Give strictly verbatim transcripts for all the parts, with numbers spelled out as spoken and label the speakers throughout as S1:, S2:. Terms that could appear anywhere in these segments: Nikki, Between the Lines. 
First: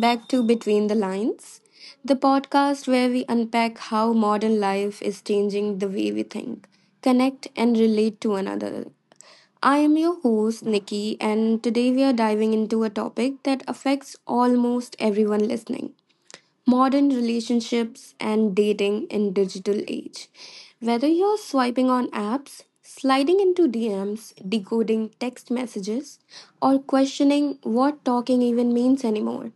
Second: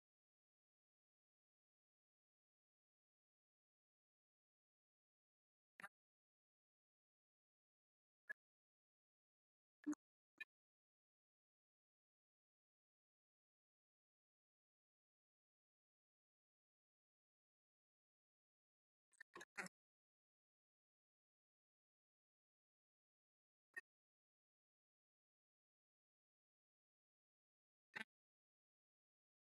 S1: back to Between the Lines, the podcast where we unpack how modern life is changing the way we think, connect, and relate to another. I am your host, Nikki, and today we are diving into a topic that affects almost everyone listening modern relationships and dating in digital age. Whether you're swiping on apps, sliding into D Ms, decoding text messages, or questioning what talking even means anymore,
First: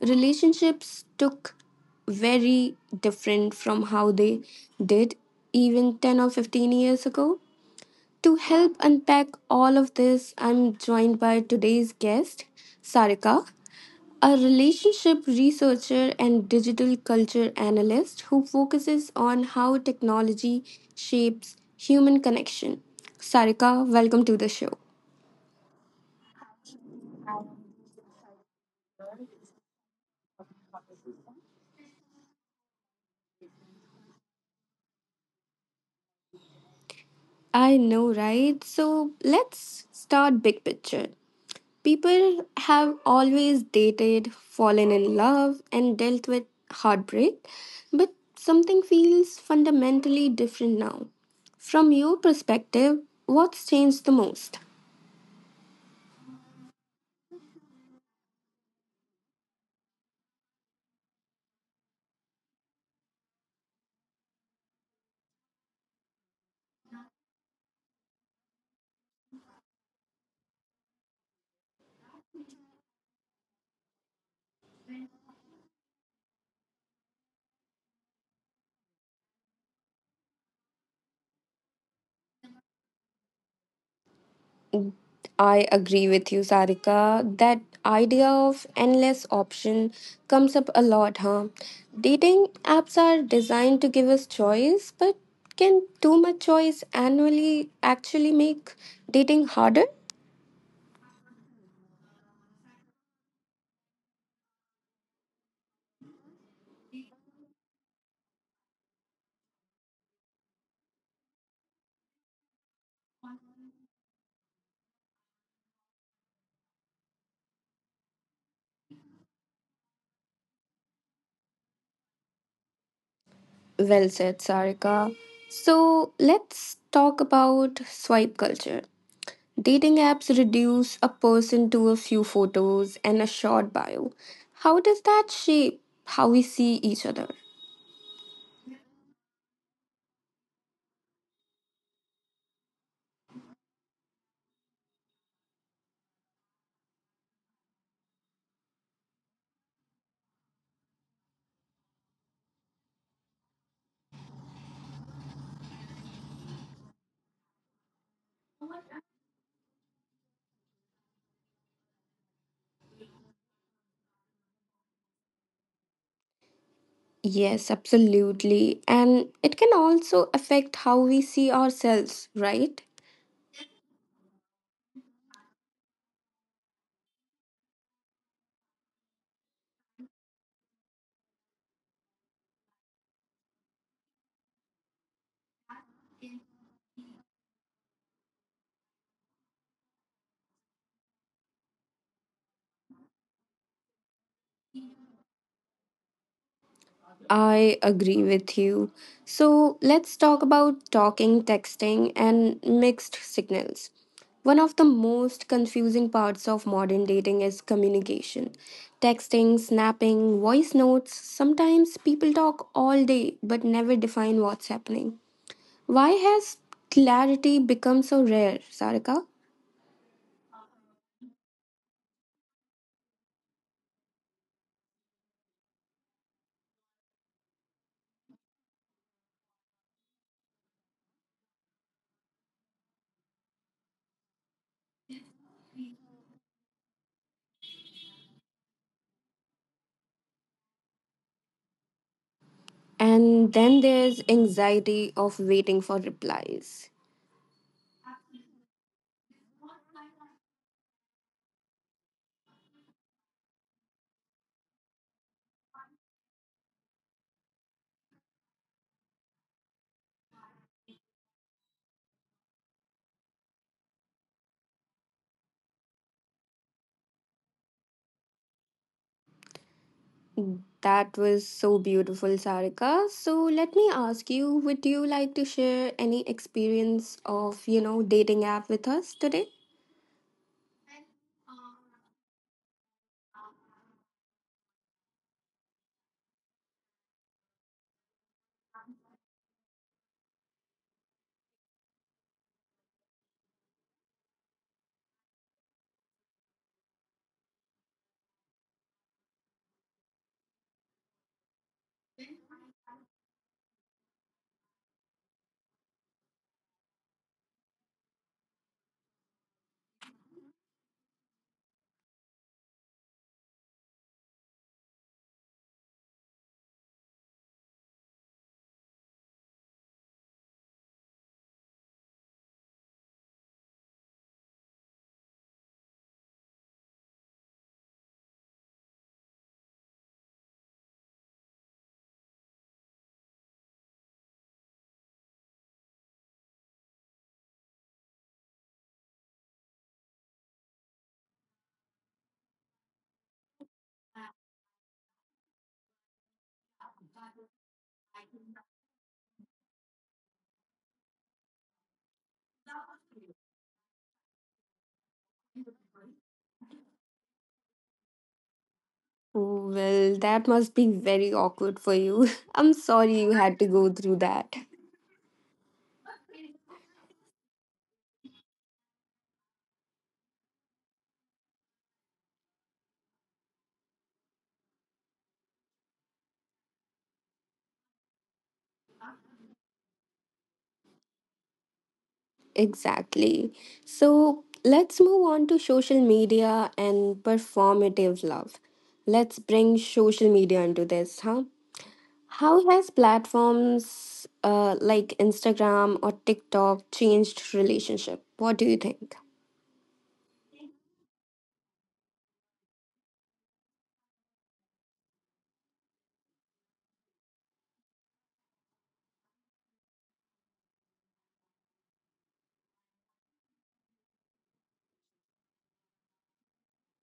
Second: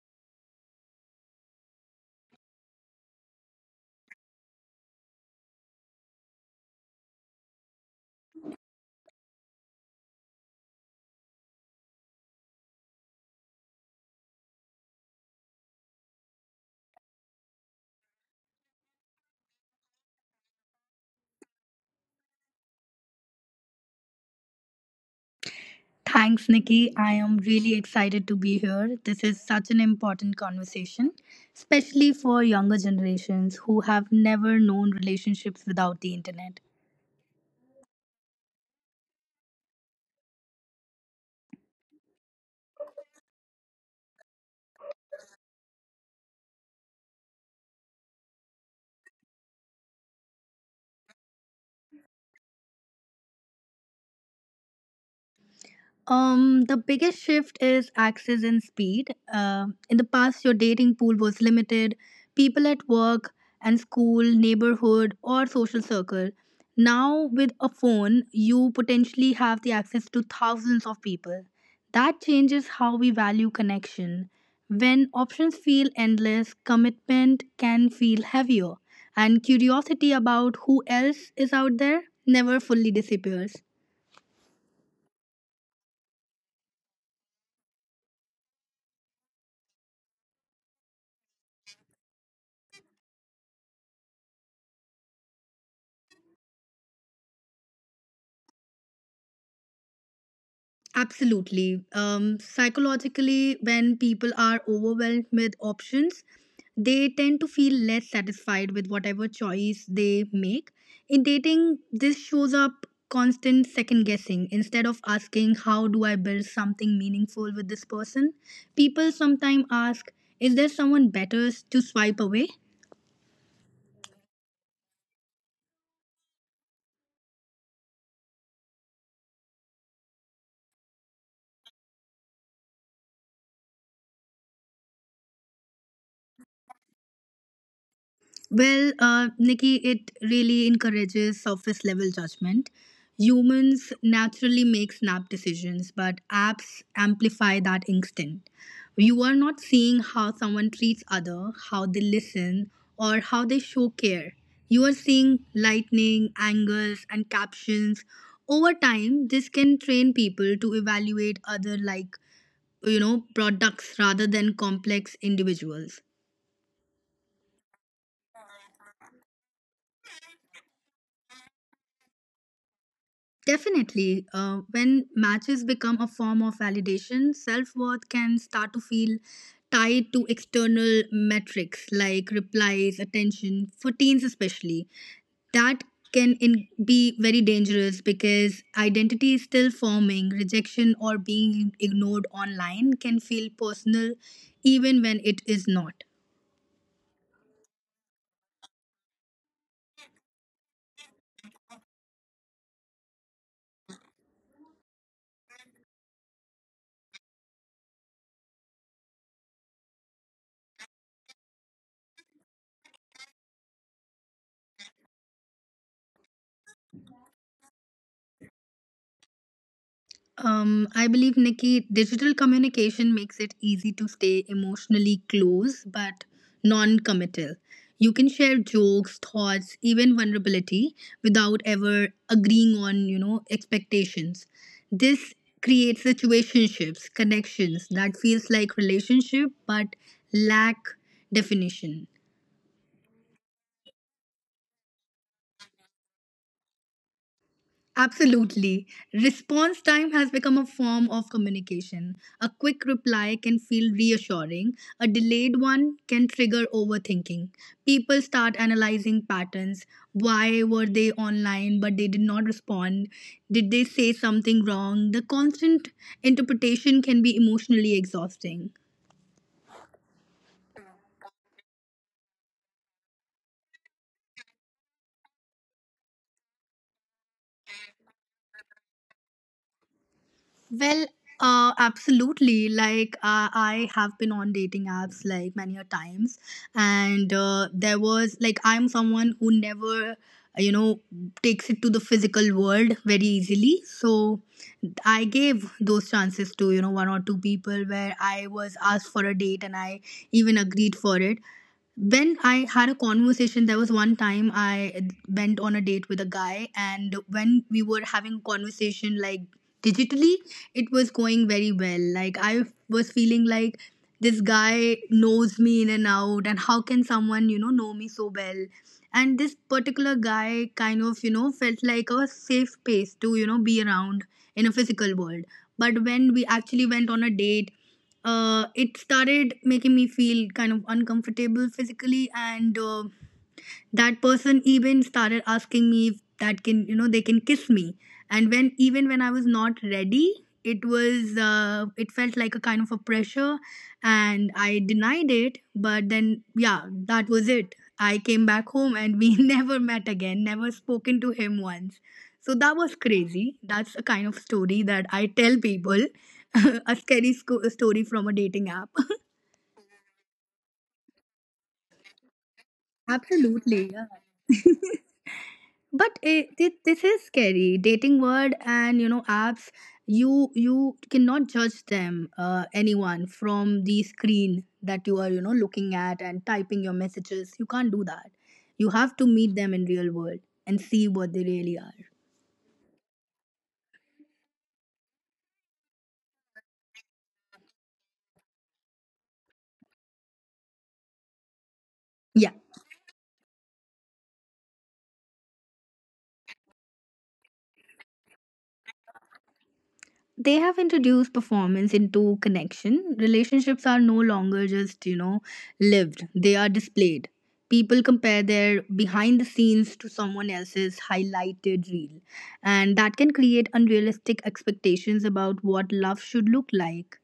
S1: relationships took very different from how they did even ten or fifteen years ago. To help unpack all of this, I'm joined by today's guest, Sarika a relationship researcher and digital culture analyst who focuses on how technology shapes human connection. Sarika, welcome to the show.
S2: Thanks, Nikki. I am really excited to be here. This is such an important conversation, especially for younger generations who have never known relationships without the internet.
S1: I know, right? So let's start big picture. People have always dated, fallen in love, and dealt with heartbreak, but something feels fundamentally different now. From your perspective, what's changed the most?
S2: Um, the biggest shift is access and speed. Uh, in the past, your dating pool was limited. People at work and school, neighborhood, or social circle. Now, with a phone, you potentially have the access to thousands of people. That changes how we value connection. When options feel endless, commitment can feel heavier, and curiosity about who else is out there never fully disappears.
S1: I agree with you, Sarika. That idea of endless option comes up a lot, huh? Dating apps are designed to give us choice, but can too much choice annually actually make dating harder?
S2: Absolutely. Um, psychologically, when people are overwhelmed with options, they tend to feel less satisfied with whatever choice they make. In dating, this shows up constant second guessing instead of asking, how do I build something meaningful with this person? People sometimes ask, is there someone better to swipe away?
S1: Well said, Sarika. So let's talk about swipe culture. Dating apps reduce a person to a few photos and a short bio. How does that shape how we see each other?
S2: Well, uh, Nikki, it really encourages surface level judgment. Humans naturally make snap decisions, but apps amplify that instinct. You are not seeing how someone treats other, how they listen, or how they show care. You are seeing lightning, angles, and captions. Over time, this can train people to evaluate other like you know products rather than complex individuals.
S1: Yes, absolutely. And it can also affect how we see ourselves, right?
S2: Definitely. Uh, when matches become a form of validation, self worth can start to feel tied to external metrics like replies, attention, for teens especially. That can in- be very dangerous because identity is still forming. Rejection or being ignored online can feel personal even when it is not.
S1: I agree with you. So let's talk about talking, texting, and mixed signals. One of the most confusing parts of modern dating is communication. Texting, snapping, voice notes. Sometimes people talk all day but never define what's happening. Why has clarity become so rare, Sarika?
S2: Um, I believe, Nikki, digital communication makes it easy to stay emotionally close but non committal. You can share jokes, thoughts, even vulnerability without ever agreeing on, you know, expectations. This creates situationships, connections that feels like relationship but lack definition.
S1: And then there's anxiety of waiting for replies.
S2: Absolutely. Response time has become a form of communication. A quick reply can feel reassuring, a delayed one can trigger overthinking. People start analyzing patterns. Why were they online but they did not respond? Did they say something wrong? The constant interpretation can be emotionally exhausting.
S1: That was so beautiful, Sarika. So let me ask you, would you like to share any experience of, you know, dating app with us today?
S2: Well, uh, absolutely. Like uh, I have been on dating apps like many a times, and uh, there was like I'm someone who never, you know, takes it to the physical world very easily. So I gave those chances to you know one or two people where I was asked for a date and I even agreed for it. When I had a conversation, there was one time I went on a date with a guy, and when we were having a conversation like digitally, it was going very well. Like, I was feeling like this guy knows me in and out, and how can someone, you know, know me so well? And this particular guy kind of, you know, felt like a safe space to, you know, be around in a physical world. But when we actually went on a date, uh, it started making me feel kind of uncomfortable physically and uh, that person even started asking me if that can you know they can kiss me, and when even when I was not ready, it was uh, it felt like a kind of a pressure, and I denied it but then, yeah, that was it. I came back home and we never met again, never spoken to him once. So that was crazy. That's a kind of story that I tell people. A scary sco- story from a dating app.
S1: Well, that must be very awkward for you. I'm sorry you had to
S2: Absolutely, yeah.
S1: go through that.
S2: But it, thi- this is scary dating word and you know apps. You you cannot judge them, uh, anyone from the screen that you are you know looking at and typing your messages. You can't do that. You have to meet them in real world and see what they really are.
S1: Exactly. So let's move on to social media and performative love. Let's bring social media into this, huh?
S2: Yeah,
S1: How has platforms uh, like Instagram or TikTok changed relationship? What do you think?
S2: they have introduced performance into connection. Relationships are no longer just, you know, lived, they are displayed. People compare their behind the scenes to someone else's highlighted reel, and that can create unrealistic expectations about what love should look like.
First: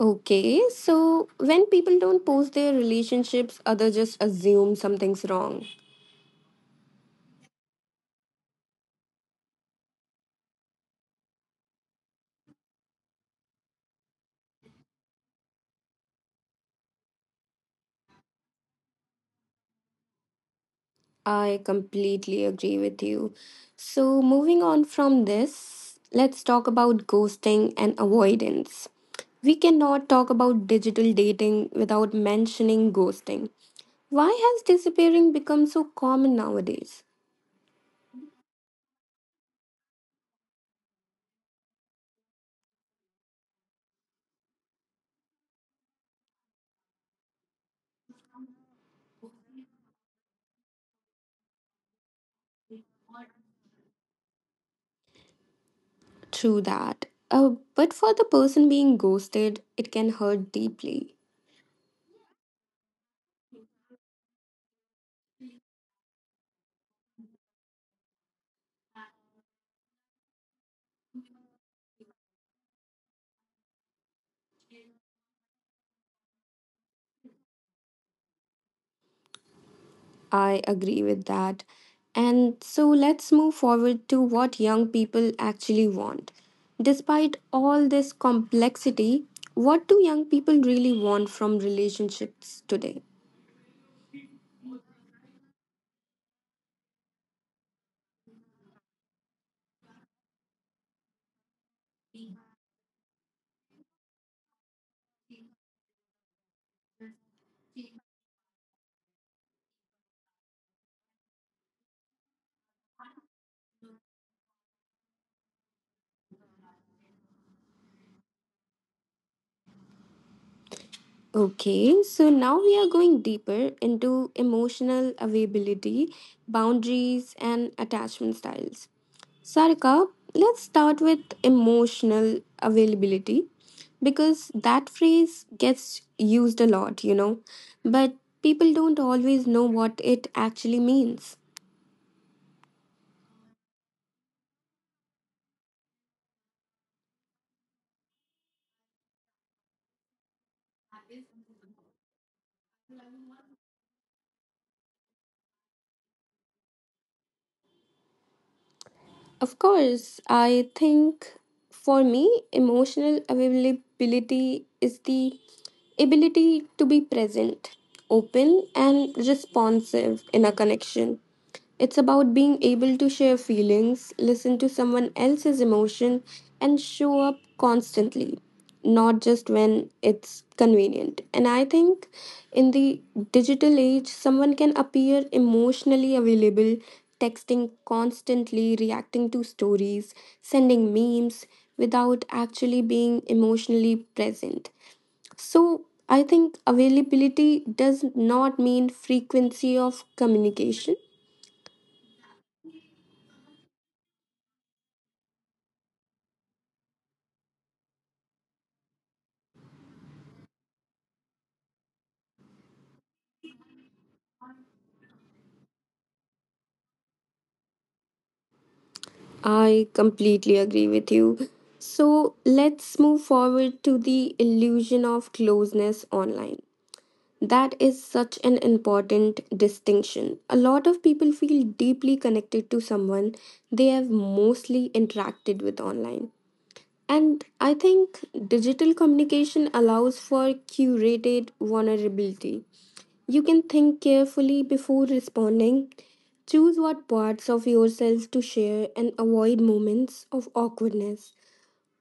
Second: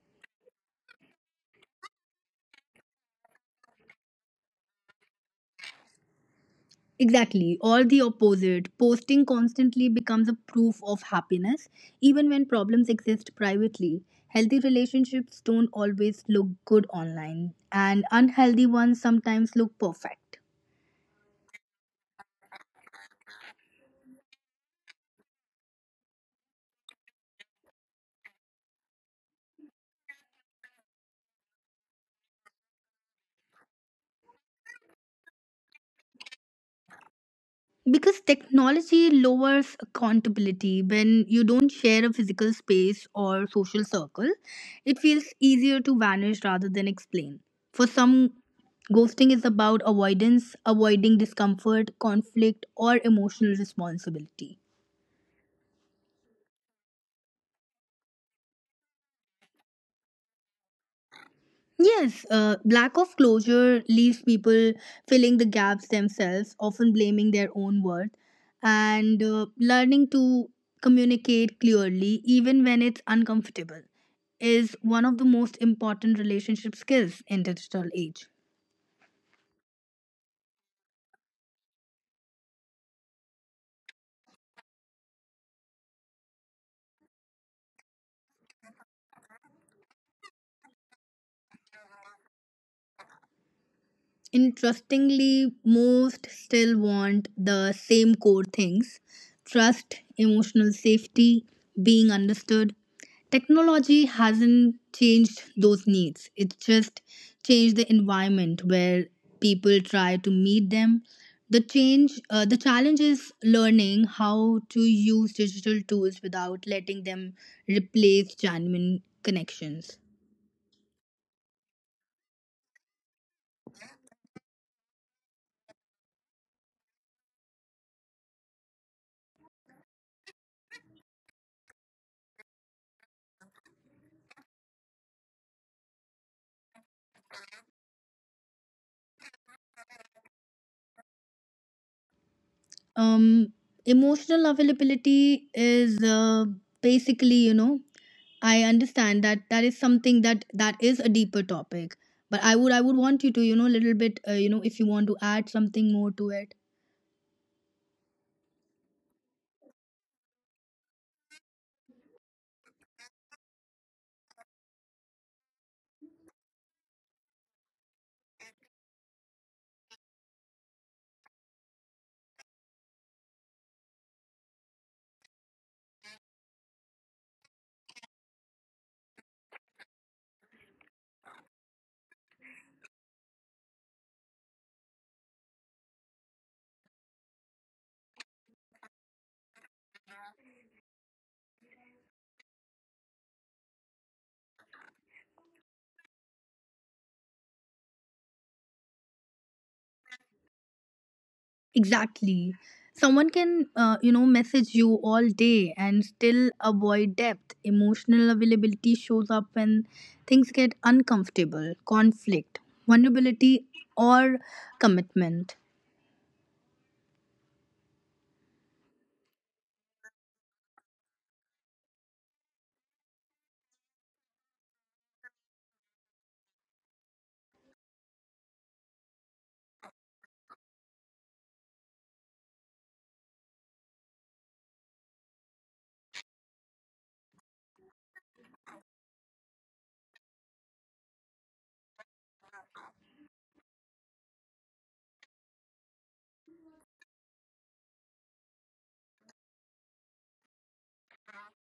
S1: Okay, so when people don't post their relationships, others just assume something's wrong.
S2: Exactly, or the opposite. Posting constantly becomes a proof of happiness, even when problems exist privately. Healthy relationships don't always look good online, and unhealthy ones sometimes look perfect.
S1: I completely agree with you. So moving on from this, let's talk about ghosting and avoidance. We cannot talk about digital dating without mentioning ghosting. Why has disappearing become so common nowadays?
S2: Because technology lowers accountability. When you don't share a physical space or social circle, it feels easier to vanish rather than explain. For some, ghosting is about avoidance, avoiding discomfort, conflict, or emotional responsibility.
S1: True that. Uh, but for the person being ghosted, it can hurt deeply.
S2: Yes, uh, lack of closure leaves people filling the gaps themselves, often blaming their own worth, and uh, learning to communicate clearly even when it's uncomfortable is one of the most important relationship skills in digital age.
S1: I agree with that. And so let's move forward to what young people actually want. Despite all this complexity, what do young people really want from relationships today?
S2: Interestingly, most still want the same core things: trust, emotional safety, being understood. Technology hasn't changed those needs, it's just changed the environment where people try to meet them. The change, uh, the challenge is learning how to use digital tools without letting them replace genuine connections.
S1: Okay, so now we are going deeper into emotional availability, boundaries, and attachment styles. Sarika, let's start with emotional availability because that phrase gets used a lot, you know, but people don't always know what it actually means.
S2: um emotional availability is uh, basically, you know I understand that that is something that that is a deeper topic, but i would i would want you to you know a little bit, uh, you know, if you want to add something more to it.
S1: Of course, I think for me, emotional availability is the ability to be present, open, and responsive in a connection. It's about being able to share feelings, listen to someone else's emotion, and show up constantly, not just when it's convenient. And I think in the digital age, someone can appear emotionally available, texting constantly, reacting to stories, sending memes without actually being emotionally present. So I think availability does not mean frequency of communication.
S2: Exactly, someone can uh, you know, message you all day and still avoid depth. Emotional availability shows up when things get uncomfortable: conflict, vulnerability, or commitment.
S1: I completely agree with you. So let's move forward to the illusion of closeness online. That is such an important distinction. A lot of people feel deeply connected to someone they have mostly interacted with online. And I think digital communication allows for curated vulnerability. You can think carefully before responding. Choose what parts of yourself to share and avoid moments of awkwardness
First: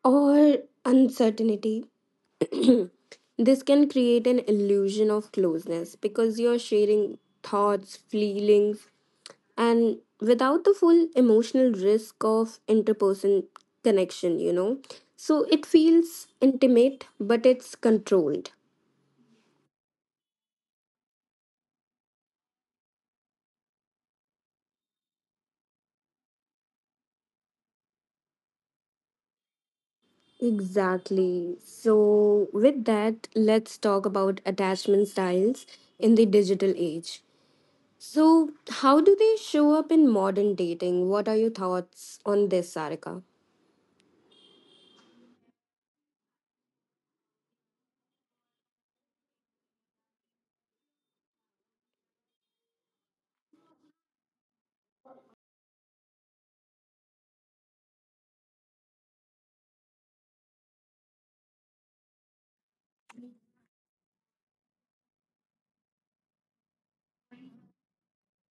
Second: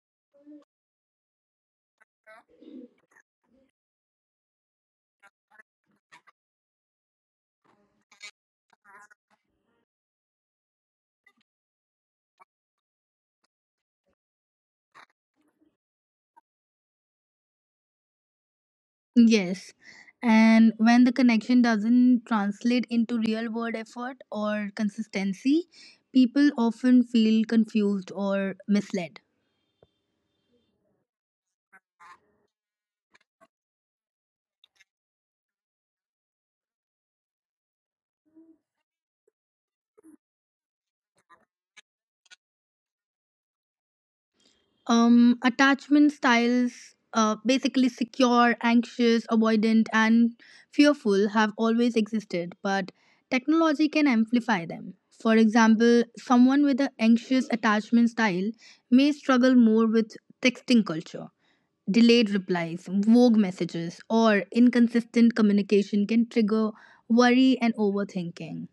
S1: or uncertainty. This can create an illusion of closeness because you're sharing thoughts, feelings, and without the full emotional risk of interperson connection, you know. So it feels intimate, but it's controlled.
S2: Yes. And when the connection doesn't translate into real world effort or consistency, people often feel confused or misled.
S1: Exactly. So, with that, let's talk about attachment styles in the digital age. So, how do they show up in modern dating? What are your thoughts on this, Sarika?
S2: Um, attachment styles, uh, basically secure, anxious, avoidant, and fearful, have always existed, but technology can amplify them. For example, someone with an anxious attachment style may struggle more with texting culture. Delayed replies, vague messages, or inconsistent communication can trigger worry and overthinking.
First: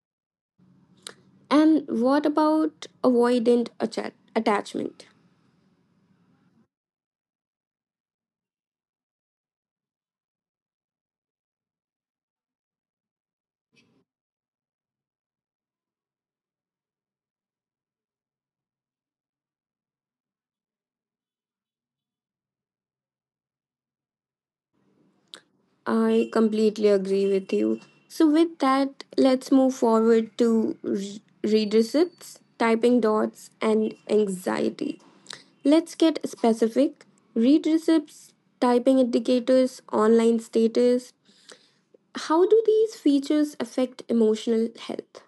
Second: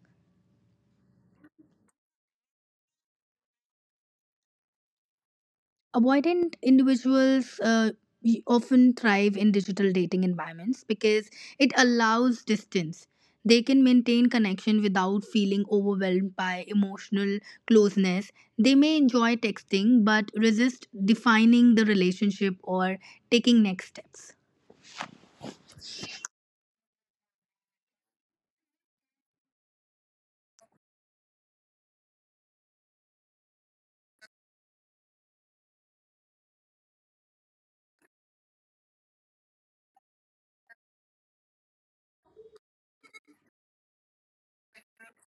S1: And what about avoidant atta- attachment?
S2: Avoidant individuals uh, y- often thrive in digital dating environments because it allows distance. They can maintain connection without feeling overwhelmed by emotional closeness. They may enjoy texting but resist defining the relationship or taking next steps.
S1: I completely agree with you. So, with that, let's move forward to re- read receipts, typing dots, and anxiety. Let's get specific. Read receipts, typing indicators, online status. How do these features affect emotional health?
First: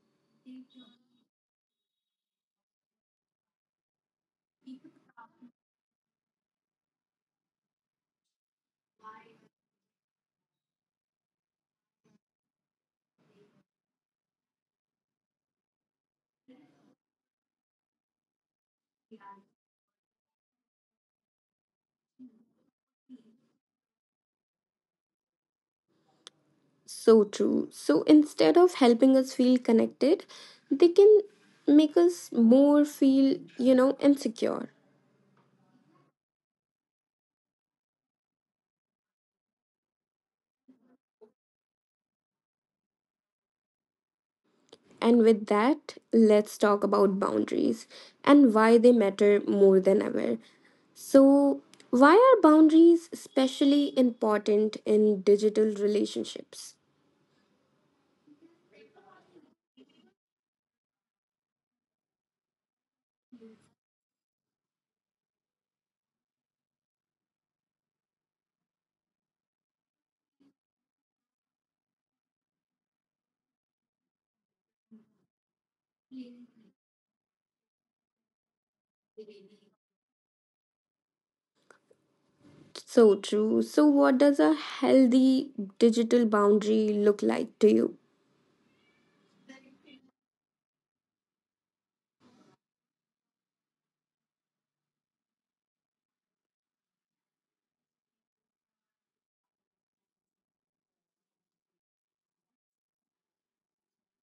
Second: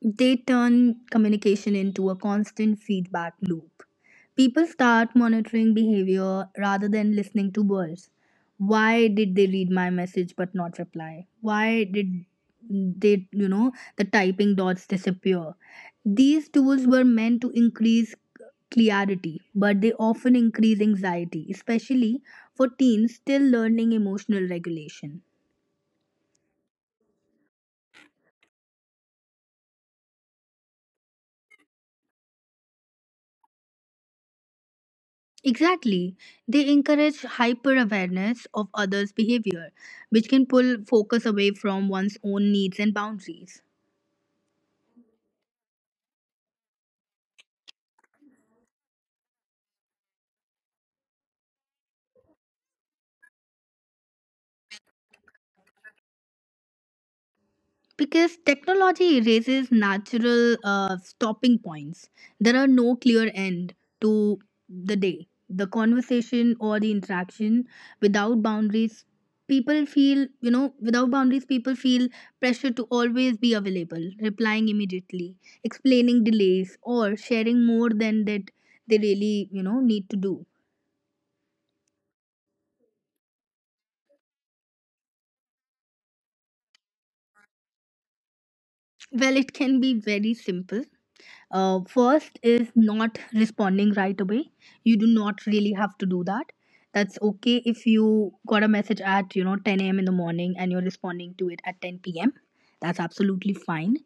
S2: They turn communication into a constant feedback loop. People start monitoring behavior rather than listening to words. Why did they read my message but not reply? Why did they, you know, the typing dots disappear? These tools were meant to increase clarity, but they often increase anxiety, especially for teens still learning emotional regulation.
S1: So true. So instead of helping us feel connected, they can make us more feel, you know, insecure.
S2: Exactly. They encourage hyper awareness of others' behavior, which can pull focus away from one's own needs and boundaries.
S1: And with that, let's talk about boundaries and why they matter more than ever. So, why are boundaries especially important in digital relationships?
S2: Because technology erases natural uh, stopping points. There are no clear end to the day, the conversation or the interaction without boundaries. People feel, you know, without boundaries, people feel pressure to always be available, replying immediately, explaining delays, or sharing more than that they really, you know, need to do.
S1: So true. So, what does a healthy digital boundary look like to you?
S2: Well, it can be very simple. Uh, first is not responding right away. You do not really have to do that. That's okay. If you got a message at you know ten a m in the morning and you're responding to it at ten p m, that's absolutely fine.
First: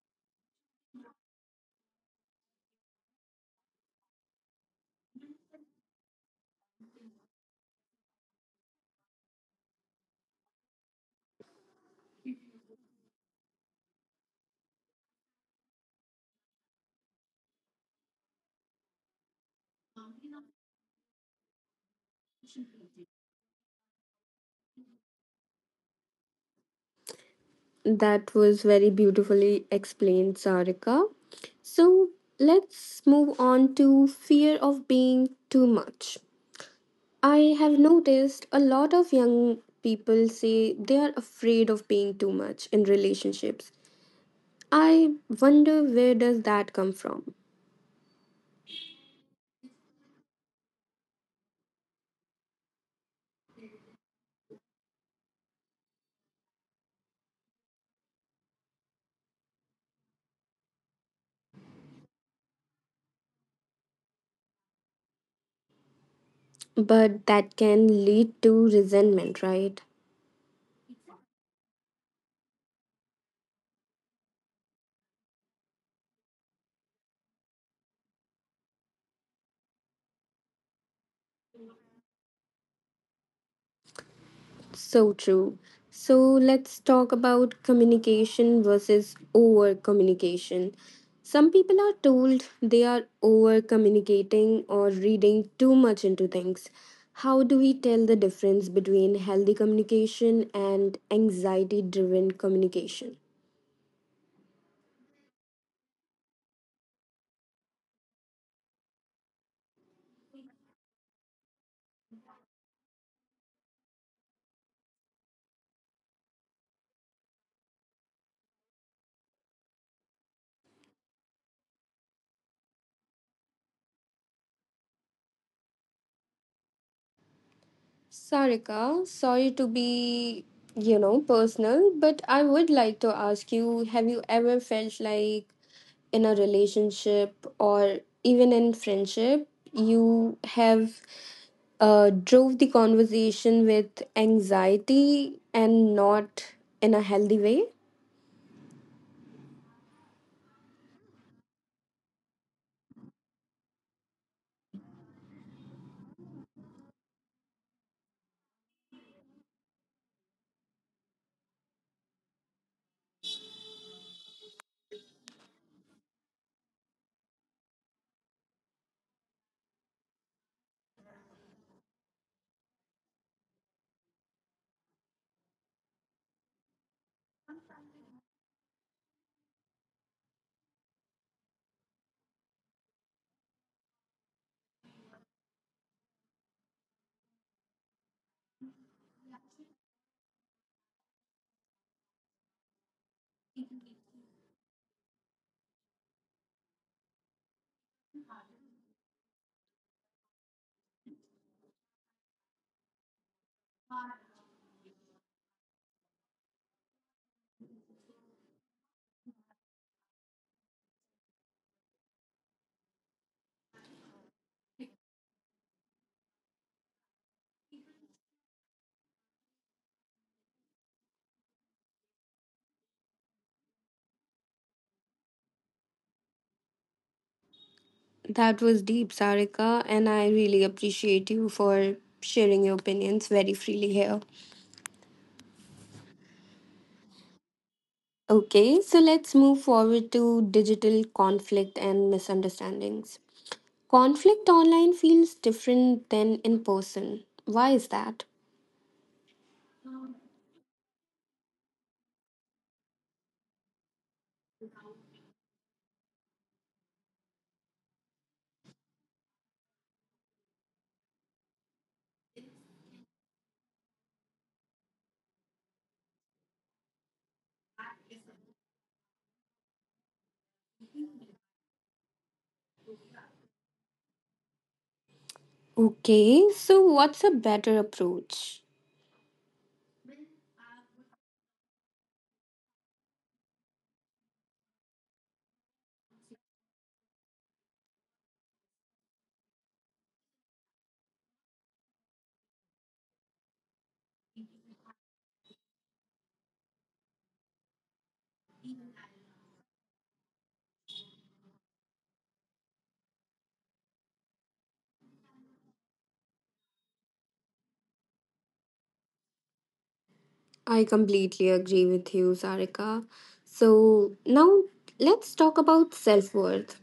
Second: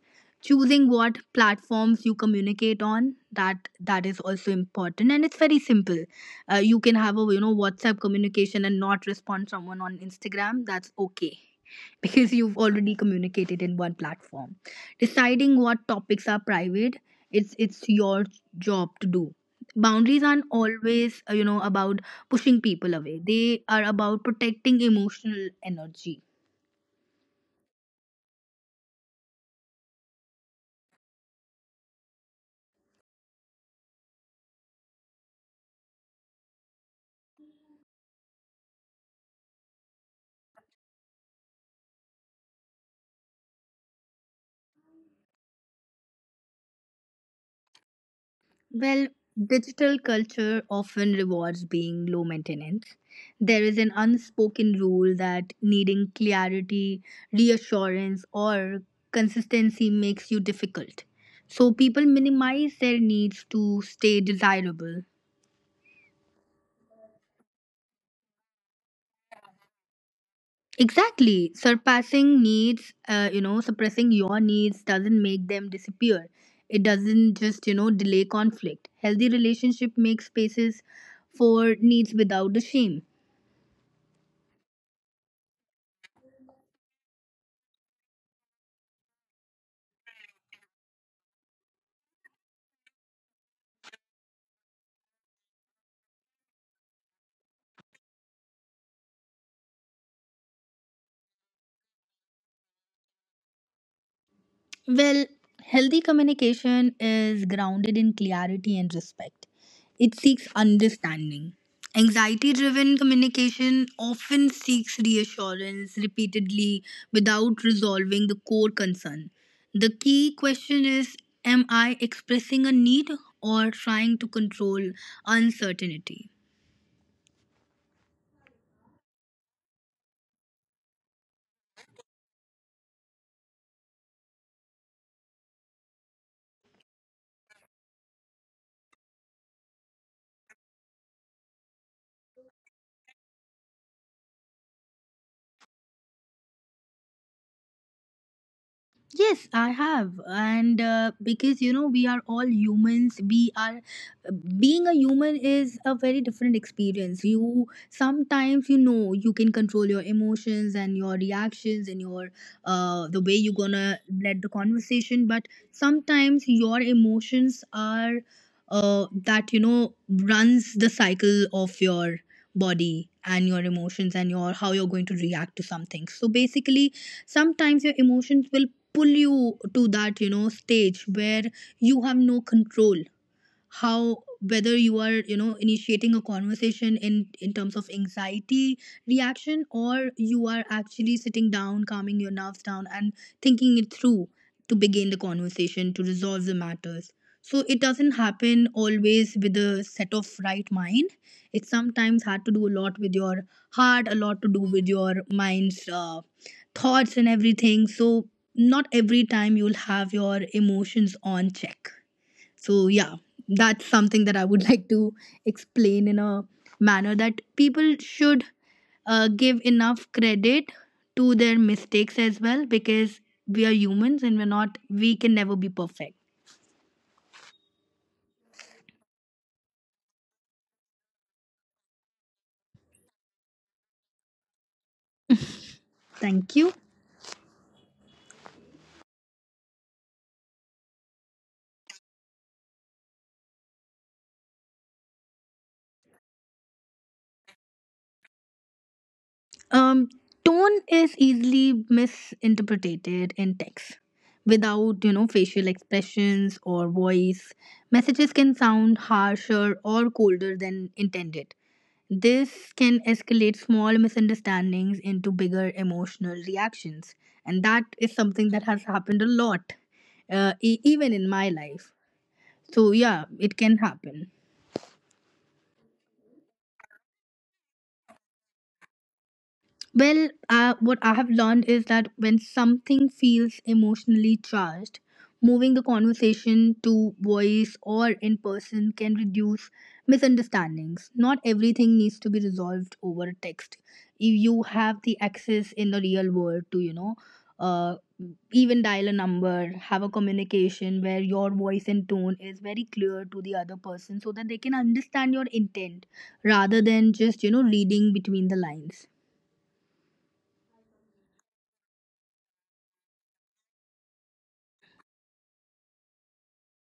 S2: Choosing what platforms you communicate on, that that is also important, and it's very simple. Uh, you can have a you know WhatsApp communication and not respond someone on Instagram. That's okay because you've already communicated in one platform. Deciding what topics are private, it's it's your job to do. Boundaries aren't always, uh, you know, about pushing people away, they are about protecting emotional energy.
S1: That was very beautifully explained, Sarika. So, let's move on to fear of being too much. I have noticed a lot of young people say they are afraid of paying too much in relationships. I wonder where does that come from?
S2: Well, digital culture often rewards being low maintenance. There is an unspoken rule that needing clarity, reassurance, or consistency makes you difficult, so people minimize their needs to stay desirable.
S1: But that can lead to resentment, right?
S2: Exactly. Surpassing needs, uh, you know, suppressing your needs doesn't make them disappear. It doesn't just, you know, delay conflict. Healthy relationship makes spaces for needs without the shame.
S1: So true. So let's talk about communication versus over communication. Some people are told they are over communicating or reading too much into things. How do we tell the difference between healthy communication and anxiety driven communication?
S2: Well, healthy communication is grounded in clarity and respect. It seeks understanding. Anxiety driven communication often seeks reassurance repeatedly without resolving the core concern. The key question is, am I expressing a need or trying to control uncertainty?
S1: Sarika, sorry to be, you know, personal, but I would like to ask you have you ever felt like in a relationship or even in friendship, you have uh, drove the conversation with anxiety and not in a healthy way?
S2: Yes, I have. And uh, because you know, we are all humans, we are uh, being a human is a very different experience. You sometimes you know you can control your emotions and your reactions and your uh, the way you're gonna let the conversation, but sometimes your emotions are uh, that you know runs the cycle of your body and your emotions and your how you're going to react to something. So basically, sometimes your emotions will pull you to that you know stage where you have no control how, whether you are, you know initiating a conversation in in terms of anxiety reaction, or you are actually sitting down, calming your nerves down and thinking it through to begin the conversation to resolve the matters. So it doesn't happen always with a set of right mind. It sometimes had to do a lot with your heart, a lot to do with your mind's uh, thoughts and everything. So not every time you'll have your emotions on check. So, yeah, that's something that I would like to explain in a manner that people should uh, give enough credit to their mistakes as well, because we are humans and we're not, we can never be perfect.
S1: That was deep, Sarika, and I really appreciate you for sharing your opinions very freely here.
S2: Thank you.
S1: Okay, so let's move forward to digital conflict and misunderstandings. Conflict online feels different than in person. Why is that?
S2: um Tone is easily misinterpreted in text. Without you know facial expressions or voice, messages can sound harsher or colder than intended. This can escalate small misunderstandings into bigger emotional reactions, and that is something that has happened a lot, uh, e- even in my life. So yeah, it can happen.
S1: Okay, so what's a better approach?
S2: Well, uh, what I have learned is that when something feels emotionally charged, moving the conversation to voice or in person can reduce misunderstandings. Not everything needs to be resolved over text. If you have the access in the real world to, you know, uh, even dial a number, have a communication where your voice and tone is very clear to the other person so that they can understand your intent, rather than just, you know, reading between the lines.
S1: I completely agree with you, Sarika. So now let's talk about self worth.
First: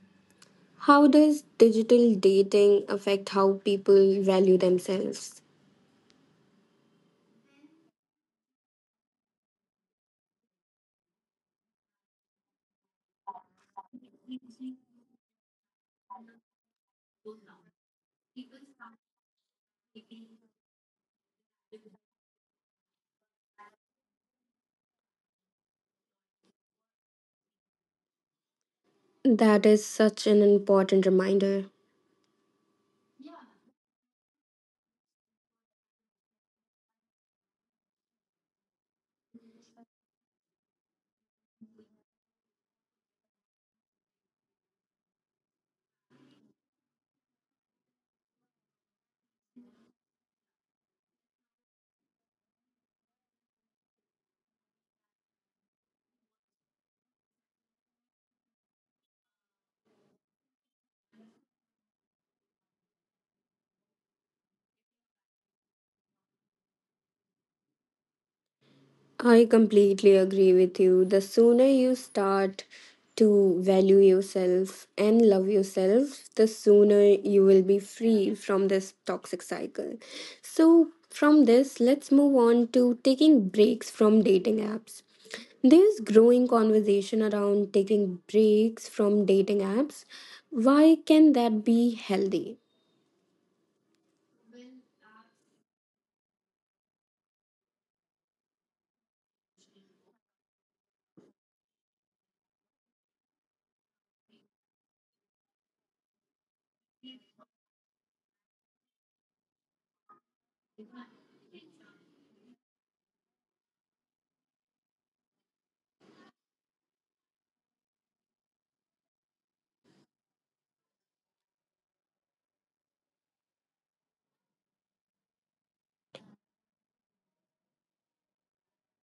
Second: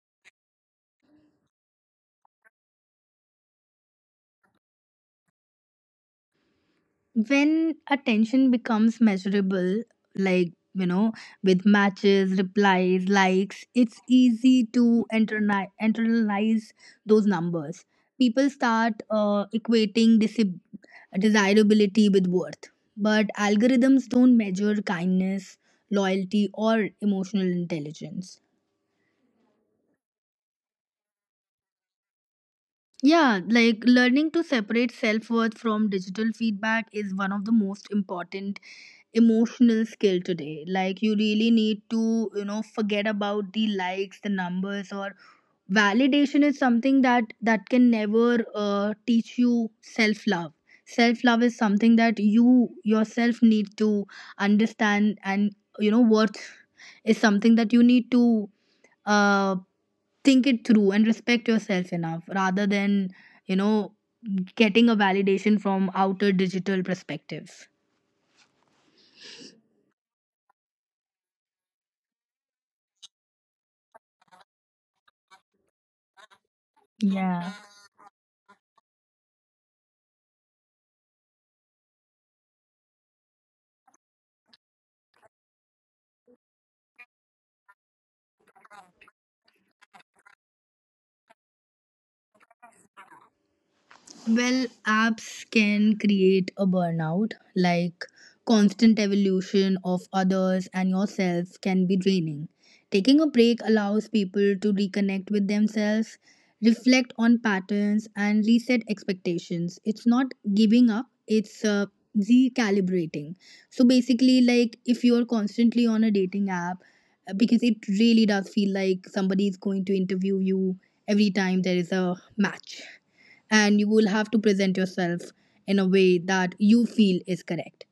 S1: How does digital dating affect how people value themselves?
S2: When attention becomes measurable, like, you know, with matches, replies, likes, it's easy to interni- internalize those numbers. People start uh, equating disib- desirability with worth, but algorithms don't measure kindness, loyalty, or emotional intelligence.
S1: That is such an important reminder.
S2: Yeah, like learning to separate self worth from digital feedback is one of the most important emotional skill today. Like, you really need to, you know, forget about the likes, the numbers, or validation is something that that can never uh, teach you self love. Self love is something that you yourself need to understand, and, you know, worth is something that you need to. Uh, think it through and respect yourself enough rather than, you know, getting a validation from outer digital perspective.
S1: I completely agree with you. The sooner you start to value yourself and love yourself, the sooner you will be
S2: Yeah.
S1: free from this toxic cycle. So, from this, let's move on to taking breaks from dating apps. There's growing conversation around taking breaks from dating apps. Why can that be healthy?
S2: Well, apps can create a burnout, like constant evolution of others and yourself can be draining. Taking a break allows people to reconnect with themselves, reflect on patterns, and reset expectations. It's not giving up, it's uh, recalibrating. So basically, like, if you're constantly on a dating app, uh, because it really does feel like somebody is going to interview you every time there is a match, and you will have to present yourself in a way that you feel is correct.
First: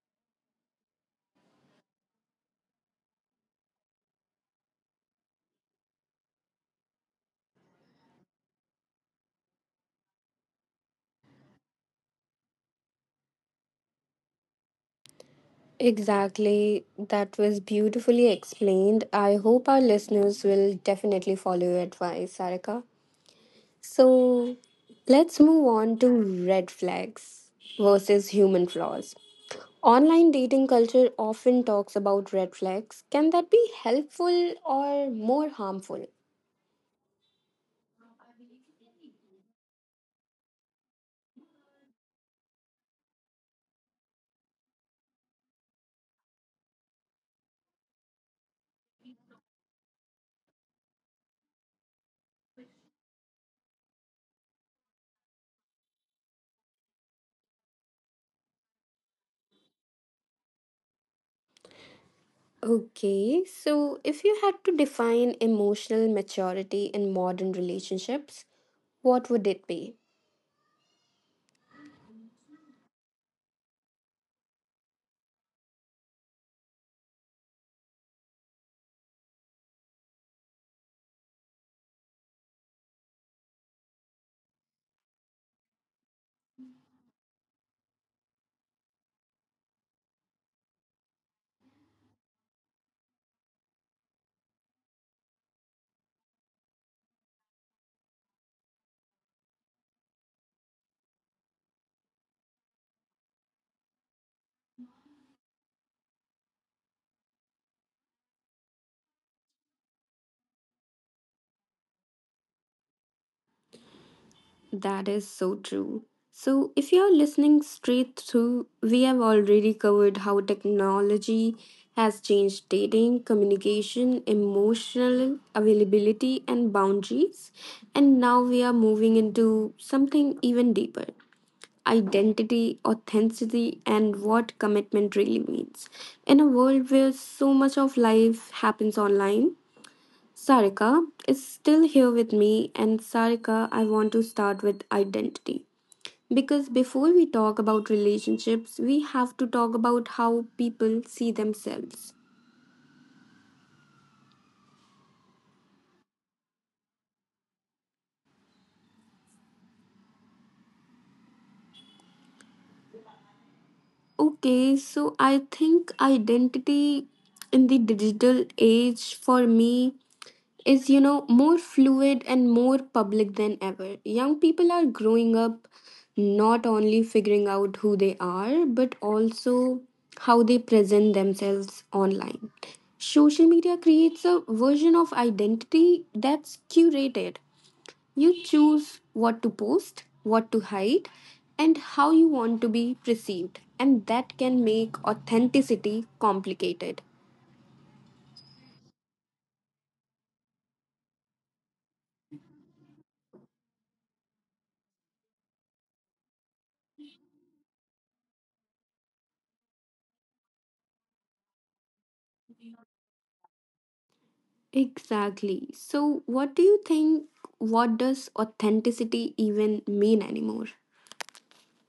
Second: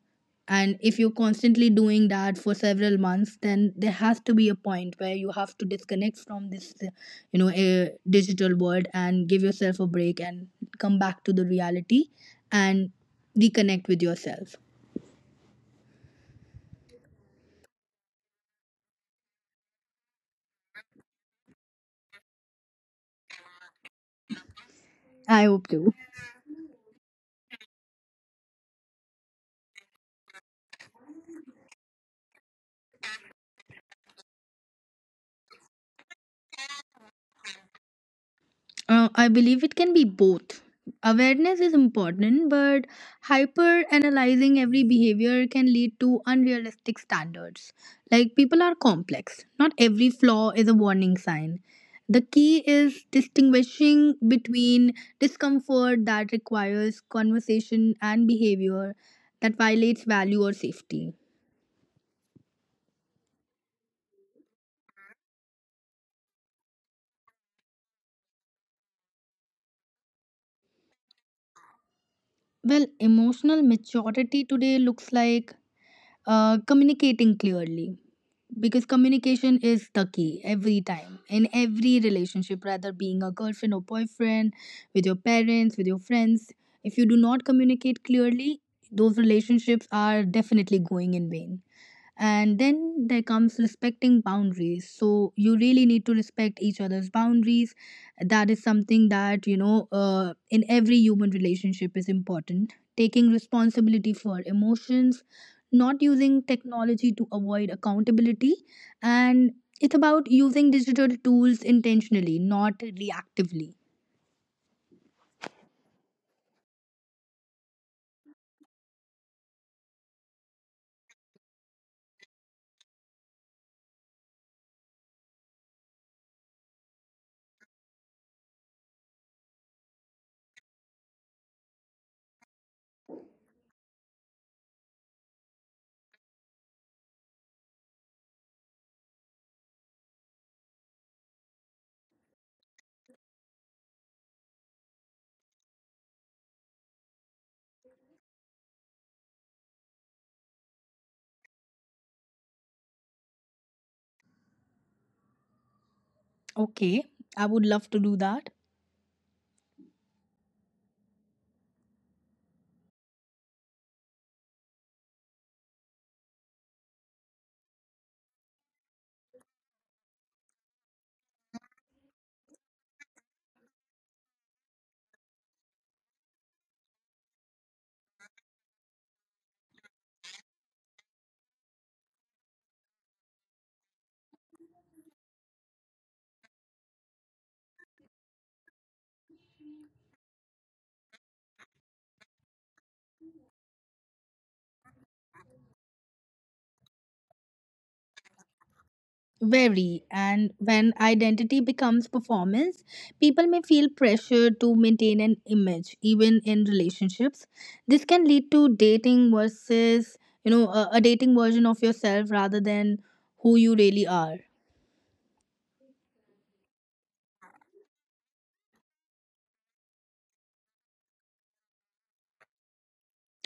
S2: And if you're constantly doing that for several months, then there has to be a point where you have to disconnect from this, uh, you know, uh, digital world and give yourself a break and come back to the reality and reconnect with yourself.
S1: Exactly. That was beautifully explained. I hope our listeners will definitely follow your advice, Sarika. So let's move
S2: I hope
S1: on to
S2: to.
S1: red flags versus human flaws. Online dating culture often talks about red flags. Can that be helpful or more harmful?
S2: Uh, I believe it can be both. Awareness is important, but hyper analyzing every behavior can lead to unrealistic standards. Like, people are complex, not every flaw is a warning sign. The key is distinguishing between discomfort that requires conversation and behavior that violates value or safety.
S1: Okay, so if you had to define emotional maturity in modern relationships, what would it be?
S2: Well, emotional maturity today looks like, Uh, communicating clearly, because communication is the key every time in every relationship, rather being a girlfriend or boyfriend, with your parents, with your friends. If you do not communicate clearly, those relationships are definitely going in vain. And then there comes respecting boundaries, so you really need to respect each other's boundaries. That is something that, you know uh, in every human relationship is important. Taking responsibility for emotions, not using technology to avoid accountability, and it's about using digital tools intentionally, not reactively.
S1: That is so true. So, if you're listening straight through, we have already covered how technology has changed dating, communication, emotional availability, and boundaries. And now we are moving into something even deeper identity, authenticity, and what commitment really means. In a world where so much of life happens online, Sarika is still here with me, and Sarika, I want to start with identity. Because before we talk about relationships, we have to talk about how people see themselves.
S2: Okay, I would love to do that.
S1: Okay, so I think identity in the digital age for me is, you know, more fluid and more public than ever. Young people are growing up not only figuring out who they are but also how they present themselves online. Social media creates a version of identity that's curated. You choose what to post, what to hide, and how you want to be perceived, and that can make authenticity complicated.
S2: Very. And when identity becomes performance, people may feel pressure to maintain an image, even in relationships. This can lead to dating versus, you know, a, a dating version of yourself rather than who you really are.
S1: Exactly. So, what do you think? What does authenticity even mean anymore?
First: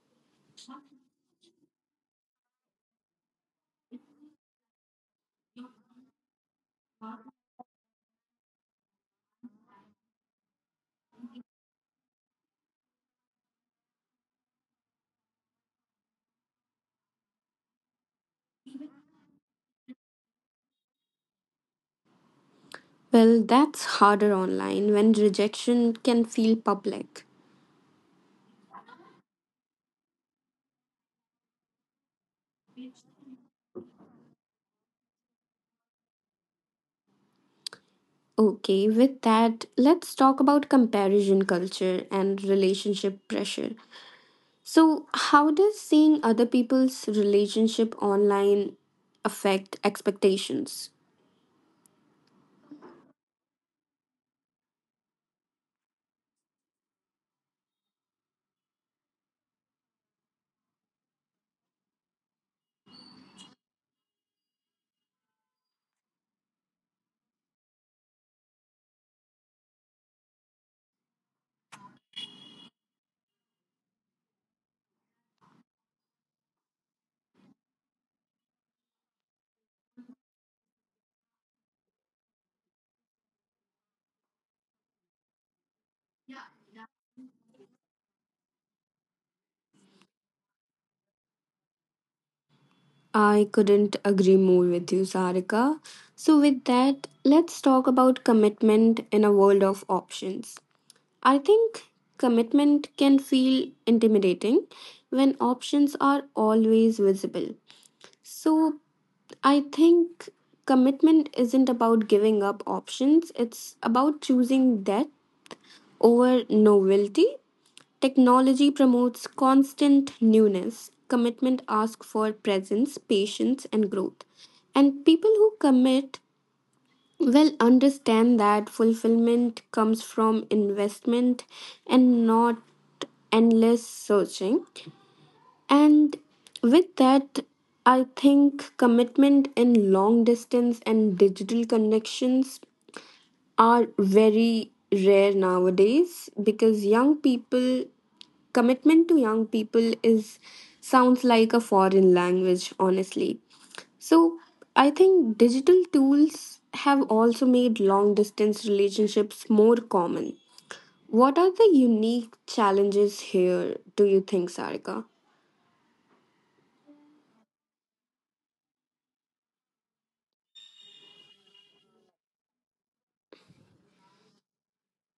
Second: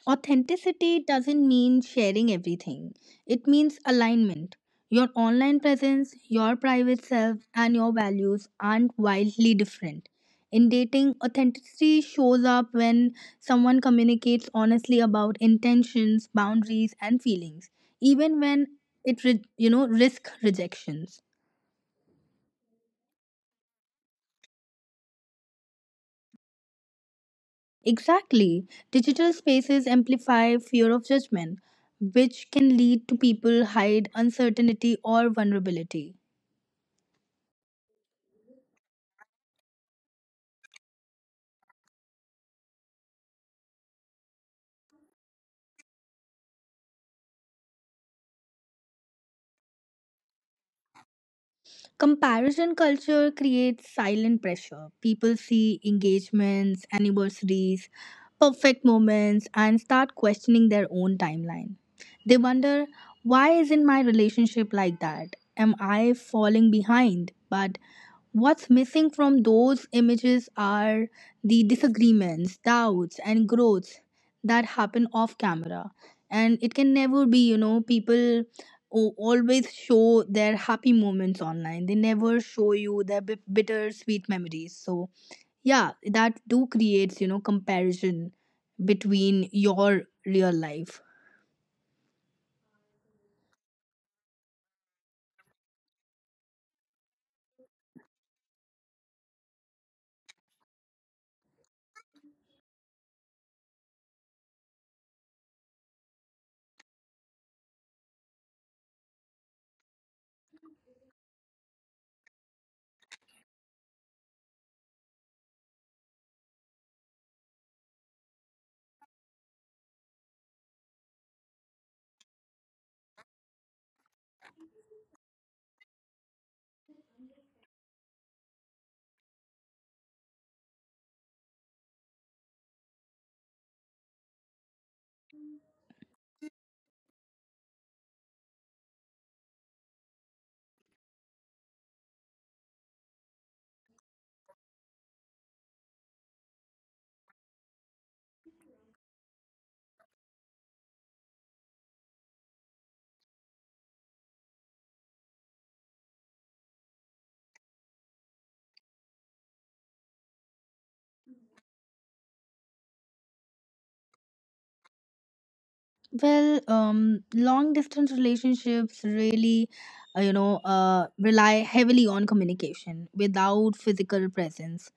S2: Authenticity doesn't mean sharing everything, it means alignment. Your online presence, your private self, and your values aren't wildly different. In dating, authenticity shows up when someone communicates honestly about intentions, boundaries, and feelings, even when it re- you know, risk rejections.
S1: Well, that's harder online when rejection can feel public.
S2: Exactly. Digital spaces amplify fear of judgment, which can lead to people hide uncertainty or vulnerability.
S1: Okay, with that, let's talk about comparison culture and relationship pressure. So, how does seeing other people's relationship online affect expectations?
S2: Comparison culture creates silent pressure. People see engagements, anniversaries, perfect moments, and start questioning their own timeline. They wonder, why isn't my relationship like that? Am I falling behind? But what's missing from those images are the disagreements, doubts, and growths that happen off camera. And it can never be, you know, people o- always show their happy moments online. They never show you their bit- bitter sweet memories. So, yeah, that do creates, you know, comparison between your real life.
S1: I couldn't agree more with you, Sarika. So, with that, let's talk about commitment in a world of options. I think commitment can feel intimidating when options are always visible. So, I think commitment isn't about giving up options, it's about choosing that over novelty. Technology promotes constant newness. Commitment asks for presence, patience, and growth. And people who commit well understand that fulfillment comes from investment and not endless searching. And with that, I think commitment in long distance and digital connections are very rare nowadays because young people commitment to young people is sounds like a foreign language, honestly. So I think digital tools have also made long distance relationships more common. What are the unique challenges here, do you think, Sarika?
S2: Well, um, long distance relationships really, uh, you know, uh, rely heavily on communication without physical presence.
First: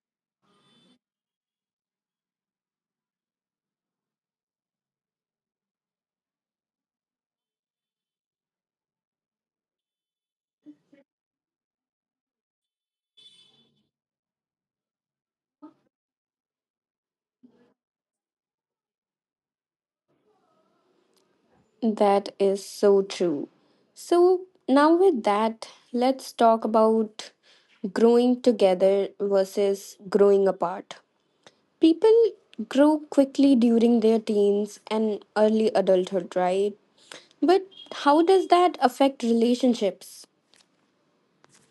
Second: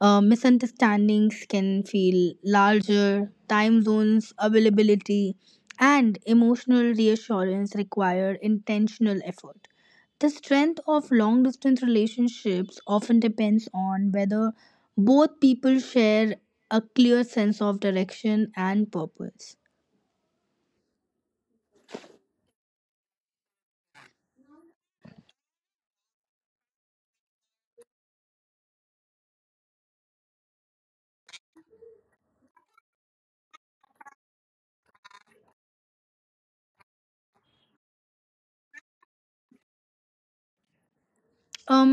S2: Uh, misunderstandings can feel larger, time zones, availability, and emotional reassurance require intentional effort. The strength of long distance relationships often depends on whether both people share a clear sense of direction and purpose.
S1: That is so true. So, now with that, let's talk about growing together versus growing apart. People grow quickly during their teens and early adulthood, right? But how does that affect relationships?
S2: um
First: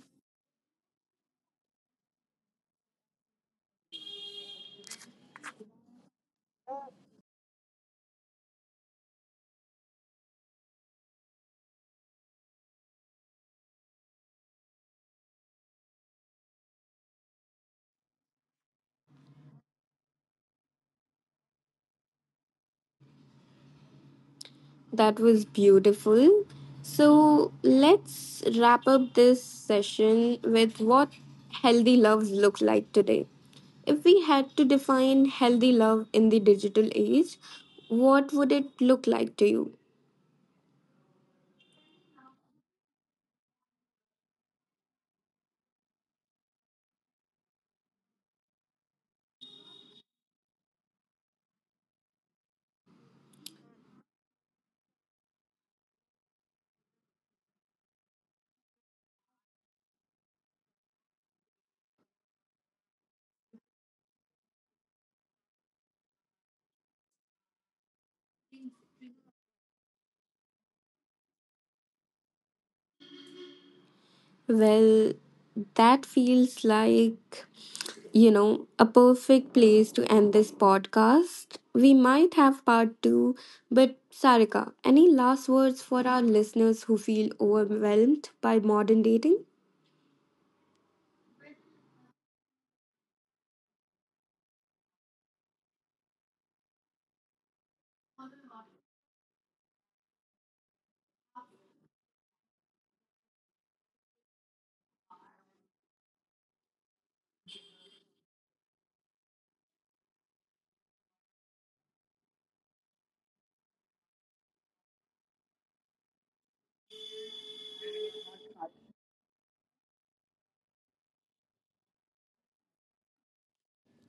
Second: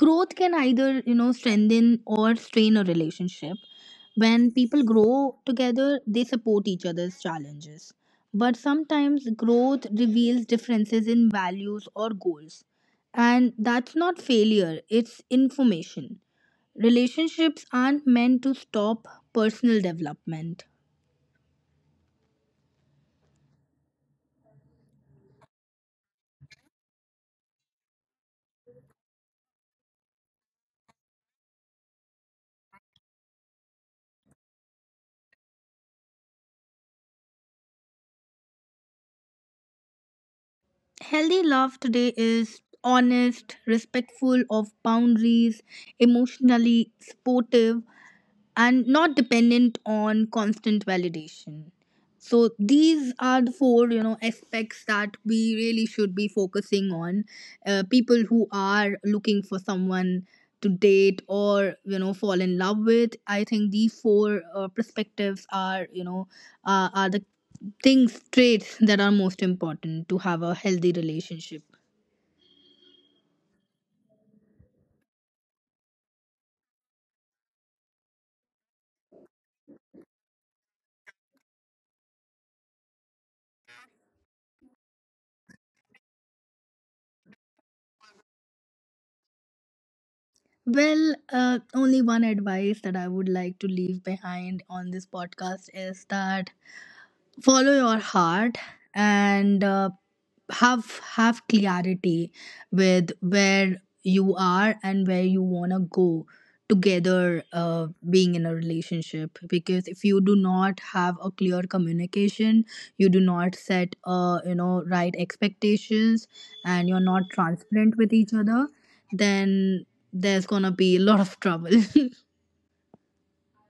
S2: Growth can either, you know, strengthen or strain a relationship. When people grow together, they support each other's challenges, but sometimes growth reveals differences in values or goals, and that's not failure, it's information. Relationships aren't meant to stop personal development.
S1: That was beautiful. So let's wrap up this session with what healthy loves look like today. If we had to define healthy love in the digital age, what would it look like to you?
S2: Healthy love today is honest, respectful of boundaries, emotionally supportive, and not dependent on constant validation. So these are the four, you know, aspects that we really should be focusing on. Uh, people who are looking for someone to date or, you know, fall in love with, I think these four uh, perspectives are, you know, uh, are the things traits that are most important to have a healthy relationship.
S1: Well, that feels like, you know, a perfect place to end this podcast. We might have part two, but Sarika, any last words for our listeners who feel overwhelmed by modern dating?
S2: Well, uh, only one advice that I would like to leave behind on this podcast is that, follow your heart, and uh, have have clarity with where you are and where you want to go together, uh, being in a relationship, because if you do not have a clear communication, you do not set uh, you know, right expectations, and you're not transparent with each other, then there's gonna be a lot of trouble.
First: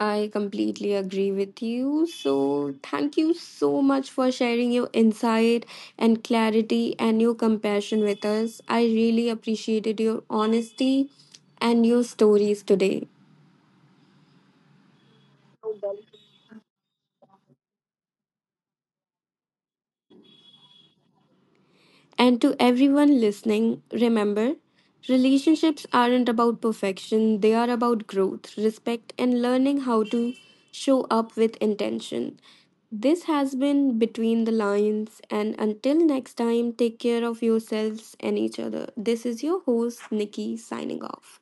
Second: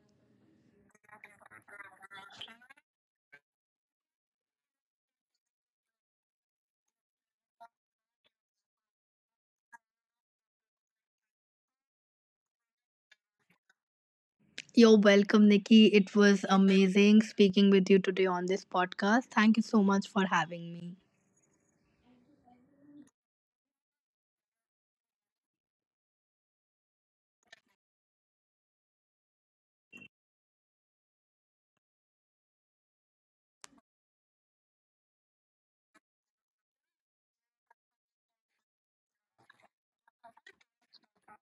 S1: I completely agree with you. So, thank you so much for sharing your insight and clarity and your compassion with us. I really appreciated your honesty and your stories today.
S2: You're welcome, Nikki. It was amazing speaking with you today on this podcast. Thank you so much for having me.
S1: And to everyone listening, remember relationships aren't about perfection, they are about growth, respect, and learning how to show up with intention. This has been Between the Lines, and until next time, take care of yourselves and each other. This is your host, Nikki, signing off.